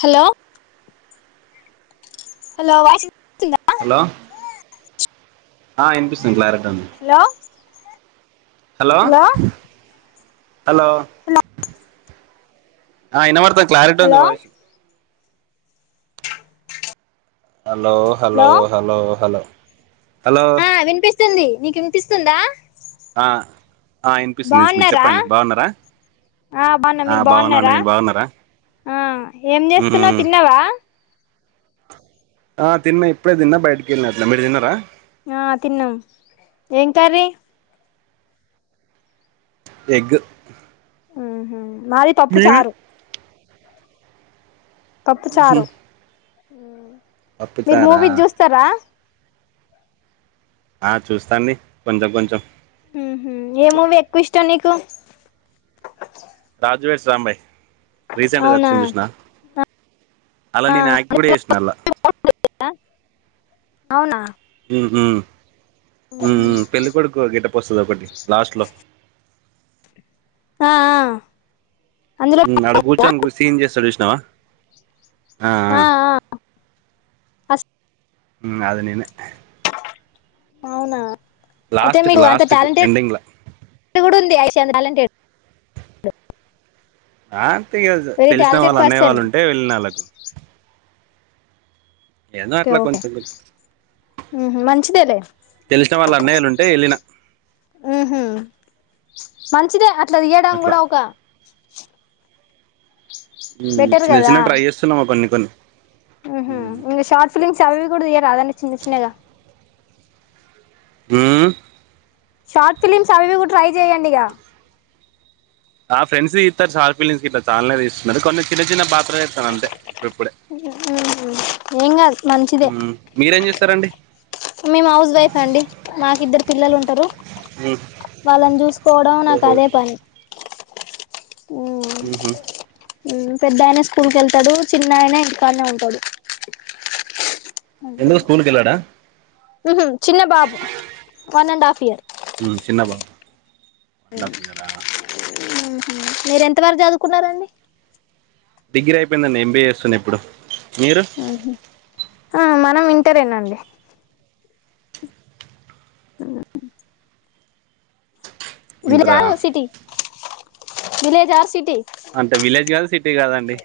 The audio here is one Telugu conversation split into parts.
హలో హలో వా [unintelligible] హలో [inaudible] ఆ వినిపిస్తుంది క్లారిటీగా హలో హలో హలో ఆ వినపడుతుంది క్లారిటీ ఉంది hello voice hello hello hello hello hello ఆ వినిపిస్తుంది నీకు వినిపిస్తుందా ఆ వినిపిస్తుంది బాగున్నారా చెప్పండి బాగున్నారా ఆ బాగున్న ఆ మీరు బాగున్నామండి బాగున్నారా మీరు బాగున్నారా ఆ ఏం చేస్తున్నవ్ మ్మ్ తిన్నావా ఆ తిన్న ఇప్పుడే తిన్నా బయటకి వెళ్ళిన అట్లా మీరు తిన్నారా ఆ తిన్నాం ఏం కర్రీ ఎగ్ మాది పప్పు మీది చారు పప్పు చారు మీరు పప్పుచారా మూవీ చూస్తారా ఆ చూస్తాండి కొంచెం కొంచెం మ్మ్ హ్హ్ ఏ మూవీ ఎక్కువ ఇష్టం నీకు రాజువెడ్స్ రాంబాయ్ రీసెంట్ గా అవునా వచ్చింది చూసినవ అన్లా నేను యాక్ట్ కూడా చేసిన అల్లా అవునా మ్మ్ హ్హ్ ఉహు మ్మ్ పెళ్ళికొడుకు గెటప్ వస్తది ఒకటి లాస్ట్ లో హా హా ఆడ కూర్చొని ఒక సీన్ చేస్తాడు చూసినావా అ అ ఆ ఆ అస్ అది నేనే అవునా అయితే లాస్ట్కి మీకు అంత లాస్ట్కి టాలెంట్ ఎండింగ్ల కూడా ఉంది టాలెంటెడ్ ఆ అంతియిగా వెరీ తెలిసిన వాళ్ళ టాలెంటెడ్ అన్నయ్య పర్సన్ వాళ్ళు ఉంటే వెళ్ళిన అన్లకు ఏదో అట్లా కొంచెం కొంచెం మంచిదే లే తెలిసిన వాళ్ళ అన్నయ్యలు ఉంటే వెళ్ళిన మ్మ్ హ్హ్ మంచిదే అట్లా తీయడం అట్లా కూడా ఒక బెటర్ చిన్న చిన్నగా ట్రై చేస్తున్నాము కొన్ని కొన్ని మ్మ్ హ్ ఇంకా షార్ట్ ఫిలిమ్స్ అవి కూడా తీయరాదండి చిన్న చిన్నగా మ్మ్ హ్ షార్ట్ ఫిలిమ్స్ అవ్వి కూడా ట్రై చేయండి ఇగ ఆ ఫ్రెండ్స్ తీస్తారు షార్ట్ ఫిలిమ్స్ గిట్ల చాలానే తీస్తున్నారు కొన్ని చిన్న చిన్నవి పాత్రలు చేస్తాను అంతే ఇప్పుడే ఉహు ఏం కాదు మీరేం చేస్తారండి నేను హౌస్ వైఫ్ అండి మాకు ఇద్దరు పిల్లలు ఉంటారు మ్ వాళ్ళని చూసుకోవడం నాకు ఓహో అదే పని మ్ హు మ్మ్ పెద్దయన స్కూల్ కి వెళ్తాడు చిన్నయన ఇంటికాన్నే ఉంటాడు ఎందుకు స్కూల్కి వెళ్ళాడా మ్మ్ హ్ చిన్న బాబు వన్ అండ్ హాఫ్ ఇయర్ మ్మ్ చిన్న బా మీరు ఎంతవరకు చదువుకున్నారండి డిగ్రీ అయిపోయిందండి ఎంబీఏ చేస్తున్న ఇప్పుడు మీరు ఆ మనం ఇంటరేనండి ఆ విలేజా ఇంటరా ఆ సిటీ విలేజా అ సిటీ అంటే విలేజ్ కాదు సిటీ కాదండి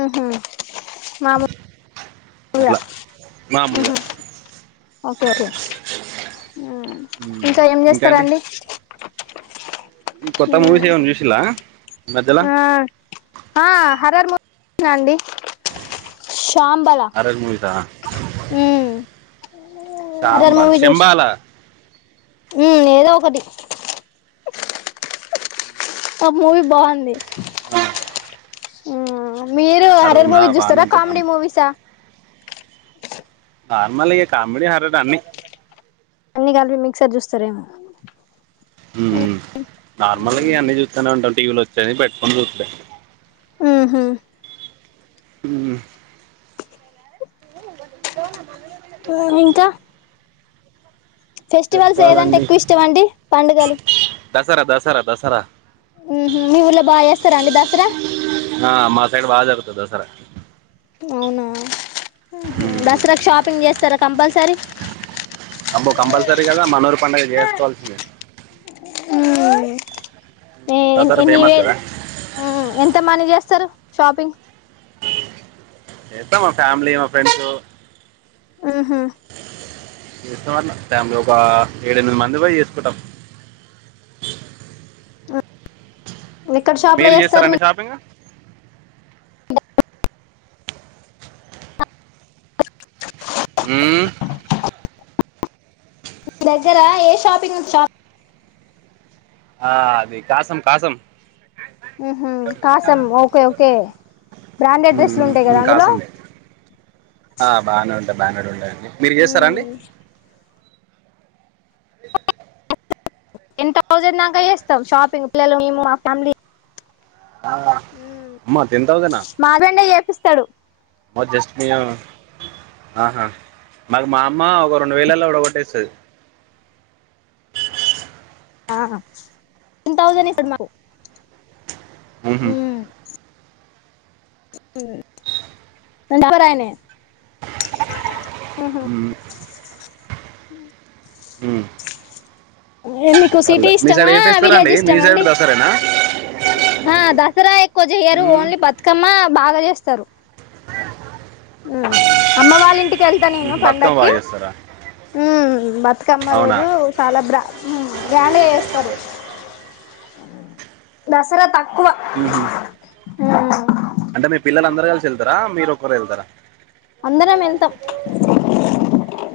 ఉహు మామూలుగా అట్లా మాముూలుగా ఉహు ఓకే ఓకే ఇంకా ఏం చేస్తారండి ఈ కొత్త మూవీస్ ఏమన్నా చూసి లా ఆ ఆ హర్రర్ మూవీ చుసిన అండి సాంబల హర్రర్ మూవీసా హు సాంబలా శంబల ఉ ఏదో ఒకటి ఆ మూవీ బావుంది హు మీరు హర్రర్ మూవీస్ బాగానే చూస్తారా ఉంటుంది బానే కామెడీ మూవీస్ ఆ నార్మల్ ఇగ కామెడీ హర్రర్ అన్ని అన్ని కలిపి మిక్సర్ చూస్తారేమో హు నార్మల్ ఇగ అన్నీ చూస్తానే ఉంటాం టీవీల వచ్చేయి పెట్టుకొని సూత్తం ఉహు హు ఉ ఇంకా ఫెస్టివల్స్ ఏదంటే చెప్పాలండి ఎక్కువ ఇష్టం అండి పండుగలు దసరా దసరా దసరా ఉహు మీ ఊర్లో బాగా చేస్తారా అండి దసరా ఆ మా సైడ్ బా జరుగుతది దసరా అవునా ఆహా ఉమ్, దసరాకు షాపింగ్ చేస్తారా కంపల్సరీ అబ్బో కంపల్సరీ కదా మనూఊరు పండుగ చేసుకోవాల్సిందే హు ఎ దసరా ఎన్ని ఫేమస్ వేలు కదా ఆ ఎంత మంది చేస్తారు షాపింగ్ చేస్తాం మా ఫ్యామిలీ మా ఫ్రెండ్స్ ఉహు చేస్తాం అట్లా ఫ్యామిలీ ఒక ఏడు ఎనిమిది మంది పోయి చేసుకుంటాం ఎక్కడ షాప్ లో మీరు చేస్తారు చేస్తారండి మీ షాపింగ్ హు మీ దగ్గర ఏ షాపింగ్ షా ఆ అది కాసం కాసం ఉహు కాసం ఓకే ఓకే బ్రాండెడ్ మ్మ్, డ్రెస్సులు మ్మ్, ఉంటాయి కదా మ్మ్, అందులో కాసం ఆ బాగానే ఉంటాయి బ్రాండెడ్ ఉంటాయండి మీరు చేస్తారా అండి టెన్ థౌజండ్ దాకా చేస్తాం షాపింగ్ పిల్లలు మేము మా ఫ్యామిలీ ఆ, హు అమ్మ టెన్ మాగండే చేపిస్తాడు ఓ జస్మియా ఆహా మాకు మా అమ్మ ఒక రెండు వేయిల్ల వడ కొట్టేస్తది ఆ టెన్ థాసేండ్ ఇస్తడు మాకు ఉహు హు అంటే ఆఫర్ ఆయన ఊ ఊ మీకు సిటీ సైడ్ ఇష్టమా ఏ ఫెస్టివల్ విలేజ్ అండి మీ ఇష్టమా సైడ్ అండి దసరేనా ఆ దసరా ఎక్కువ చేయరు మ్మ్. ఓన్లీ బతుకమ్మ బాగా చేస్తారు హు అమ్మ వాళ్ళ ఇంటికి వెళ్తా నేను మ్మ్. బతుకమ్మ పండకి బాగా చేస్తారా ఉ బతుకమ్మ అవునా రోజు చాలా బ్రా గ్రాండ్ గా చేస్తారు ఊ దసరా తకు ఉహు అహ అంటే మీ పిల్లలు అందరుూ కలిసి వెళ్తారా మీరు ఒక్కరే వెళ్తారా అందరం వెళ్తాం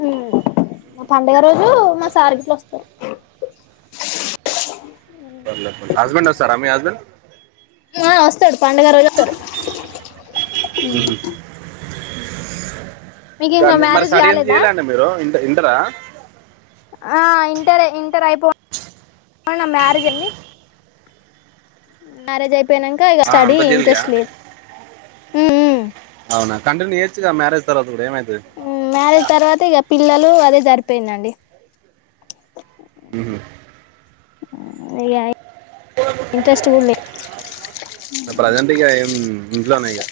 హ్మ్ మా పడుగ రోజు మా సార్గిట్లు వస్తారు [unintelligible] హస్బెండ్ వస్తారా మీ హస్బెండ్ వస్తాడు పండగరోజు వస్తారు హ్మ్ ఇంకా మరి మ్యారేజ్ స్టడీ ఏం కాలేదా చేయలేండి మీరు ఇ ఇంటరా ఆ ఇంటర్ ఇంటర్ అయిపో న మ్యారేజ్ అండి మ్యారేజ్ అయిపోయినాక ఇక ఆ, స్టడీ అంత చేయలేదా ఇంట్రెస్ట్ లేదు హ్మ్ హ్మ్ కంటిన్యూ చేయచ్చుగా మ్యారేజ్ తర్వాత కూడా ఏమవుతుంది మ్యారేజ్ తర్వాత ఇక పిల్లలు అదే సరిపోయిందండి ఉహ ఐయి ప్రజెంట్ ఇకా ఏం ఇంట్లో ట్లోనేగా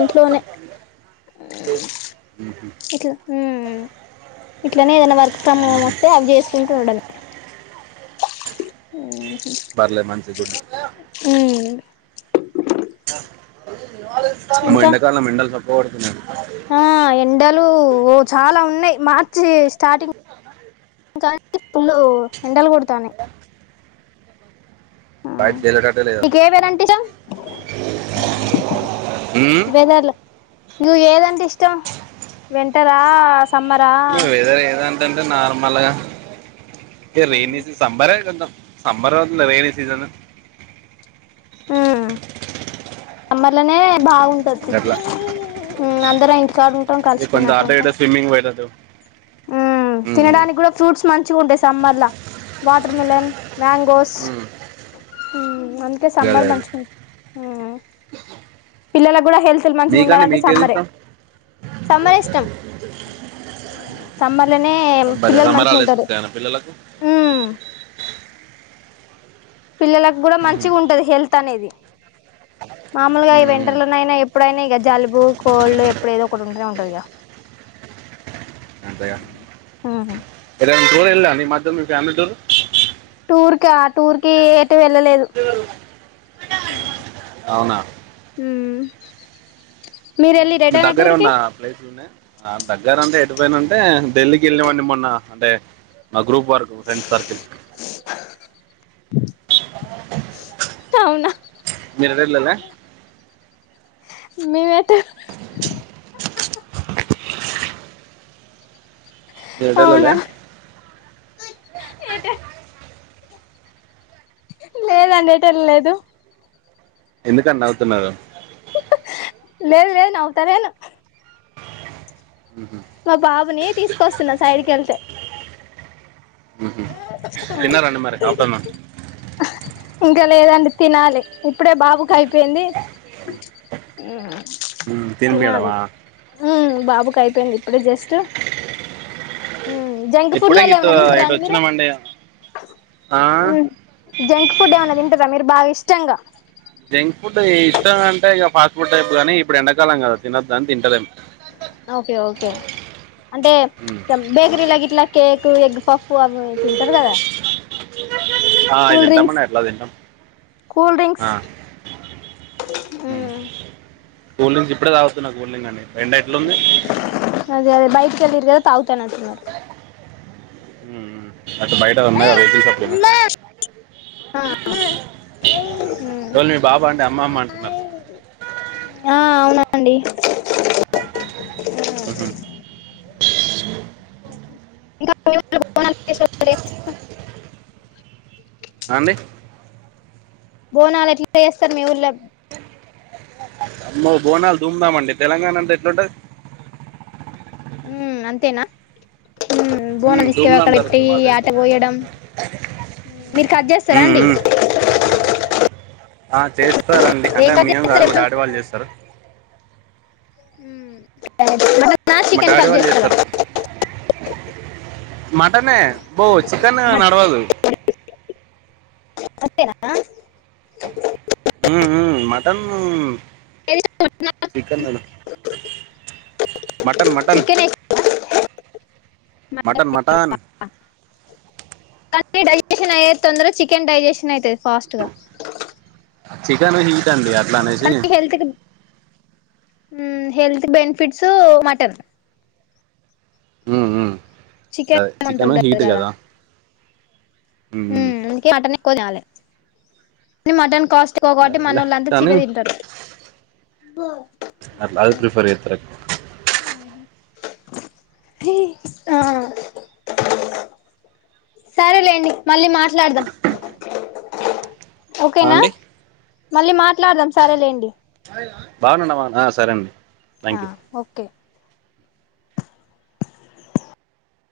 ఇంట్లోనే ఇట్లా హ్మ్ హ్మ్ ఇట్లనే ఏదైనా వర్క్ ఫ్రమ్ హోమ్ వస్తే అవి చేసుకుంటు ఉండడమే ఉమ్మ్ పర్లే మంచిదిగ ఆమ్మో ఇంకా యండకాలం యండలు సొక్క పడుతున్నా ఆ ఎండలు ఓ చాలా ఉన్నాయి మార్చి స్టార్టింగ్ పుల్లు ఎండలు కొడతానై అ బయట చేయలేటట్టే లేదు నీక్ అసలు ఏ వేథెర్ ఇష్టం మ్మ్? వెేదల నీకు ఏదంటే ఇష్టం వెంటరా వెదర్ ఏదంటంటే నార్మల్ గా రెన్ సమ్మరే కొంచం సమ్బర్ వ రెయిని సీజన్ సమ్మర్ లోనే బాగుంట ఉంటది అట్లా అందరం ఇంటికాడ ఉంటాం ఇక కొంచెం కలిసిపోయినట్టు అటు ఉంటాం ఇటు స్విమ్మింగ్ పోయేటట్టు ఉ మ్మ్, మ్మ్. తినడానికి కూడా ఫ్రూట్స్ మంచిగా ఉంటాయి సమ్మర్లా వాటర్ మిలన్ మ్యాంగోస్ మ్మ్. అందుకే గదే సమ్మర్ అదే మంచిగాంట పిల్లలకు కూడా హెల్త్ మంచిగా మీకండి ఉండాలంటే మీకేది సమ్మరే ఇష్టం సమ్మరే ఇష్టం హ్మ్ సమ్మర్ లోనే సమ్మర్ పిల్లలు సమ్మర్ మంచిగా హాలిడేస్ ఉంటారు వస్తాయన్న పిల్లలకు పిల్లలకు కూడా మ్మ్ మంచిగా ఉంటది హెల్త్ అనేది మామూలుగా ఈ మ్మ్ మ్మ్ వెంటర్లోనయినా ఎప్పుడైనా ఇక జలుబు కోల్డ్ ఎప్పుడ ఏదో ఒకటి ఉంటేనే ఉంటుంది టాధిగా అంతెగా ఇదం టూర్ ఏలేవా ని మాధ్య ఫ్యామిలీ టూర్ టూర్ క టూర్ కి టు వెళ్ళలేదు అవునా హ్మ [inaudible] మీ దగ్గరే ఏమన ప్లేసులు ఉన్నాయా ఆ దగ్గర అంటే ఎడిపోయినంటే ఢిల్లీకి వెళ్ళవాడి మొన్న అంటే మా గ్రూప్ వరకు ఫ్రెండ్ సర్కిల్ అవునా మీరెలాలే మేము ఏటా యలలే ఏంట లేదండి ఏటు వేల లేదు ఎందుకండి నవుతున్నారు లేదు లేదు నవ్వుతాలేను మ్మ్ మా బాబుని, తీసుకొస్తున్నా సైడ్కి కెల్తే మ్మ్ ఆ తిన్నారండి మరి ఆఫ్టర్నూన్ ఇంకా లేదండి తినాలి, ఇప్పుడే బాబుకి అయిపోయింది. మ్మ్ తిన్నాలి తినిపియడమా హ్మ్మ్ బాబుకు అయిపోయింది ఇప్పుడే జస్ట్, హ్మ్మ్ జంక్ ఇప్పుడే ఫుడ్లలో ఇటు ఏమన్నా తిన్ ఇటు మీరు వచ్చినామండి ఆ ఉమ్ జంక్ ఫుడ్ ఏమన్నా తిన్ కదా మీరు బాగా ఇష్టంగా జంక్ ఫుడ్ ఇష్టం అంటే ఇక ఫాస్ట్ ఫుడ్ టైప్ గానీ, ఇప్పుడు ఎండాకాలం కదా తినదు అని తింటలేను. ఓకే ఓకే, అంటే ఉమ్. బేకరీ గిట్లా కేక్ ఎగ్ పఫ్. పువపోయి తింటారు కదా ఆ అయి కూల్ డ్రింక్స్ తింటామండి అంట్ల తింటాం కూల్ డ్రింక్స్ ఆ హ్మ్మ్ కూల్లింగ్స్ ఇప్పుడే తగివొస్తున కూల్లింగ్ అండి ఎండ ఎట్లుంది అదే అదే బైటకి వెల్లూరు కదా తగుతనంటునారు హ్మ్మ్ అట్టు బయట అన్నాక మెడికల్ షాప్ కేనా ఎల్లు మీ బాబా అండి అమ్మ అమ్మ అంటున్నారు. ఆ అవునండి ఉహు ఇంకా మీ ఊర్లో బోనాలు ఫెస్టివల్ [inaudible] ఆ అండి బోనాలు ఎట్లా చేస్తారు మీ ఊరులో అమ్మో బోనాలు దూముదామండి, తెలంగాణ అంటే ఎట్లుంటంది. ఉమ్మ్ అంతేనా బొన్నాం ఉమ్, తీసుకుపోయి ధూమ్ధామ్ అక్కడయెట్టి జరుగుతుంది మా సైడ్ యాటా కొయ్యడం మీరు కట్ చేస్తారా ఉమ్, అండి. ఉమ్. ఆ చేస్తారండి, ఏం అంటే కట్ మేం కాదు, చేస్తారు మా ఎప్పుడు డాడీ వాళ్ళు చేస్తారు. హుమ్ మట్టన్ నా మా చికెన్ డాడీ కట్ వాళ్ళు చేస్తార. చేస్తారు మటనే పో చికెన్ నడవాదు. అంతేనా ఉమ్ ఉమ్ మటన్ ఏది, [unintelligible] నర్, చికెన్ న్ mutton, mutton mutton, chicken mutton కానీ డైజెషన్ అయేది తొందరగా, చికెన్ డైజెషన్ అయితది ఫాస్ట్ గా, చికెన్ హీట్ అండి అట్లా అనేసి కానీ హెల్త్ కి బ్ హుమ్, హెల్త్ బెనిఫిట్స్ మటన్. ఉమ్ ఉమ్, చికెన్ అంత చికెను హీట్ కదా. మ్మ్ ఉమ్, అందుకే మటన్ ఎక్కువ తినాలి మటన్ కాస్ట్ ఎక్కువ కోబట్టి, అదేలే మనల్లొంత కానీ చికెన్ తింటారు. అట్లా అది ప్రిఫర్ చేత్తారు. ఎక్ ది, ఆ సరేలేండి, మళ్ళీ మాట్లాడదాం. ఆ ఓకేనా, అండి మళ్ళీ మాట్లాడదాం, సరేలేండి. బాగునన్నవ, ఆ సరే అండి. హా థ్యాంక్ యూ ఓకే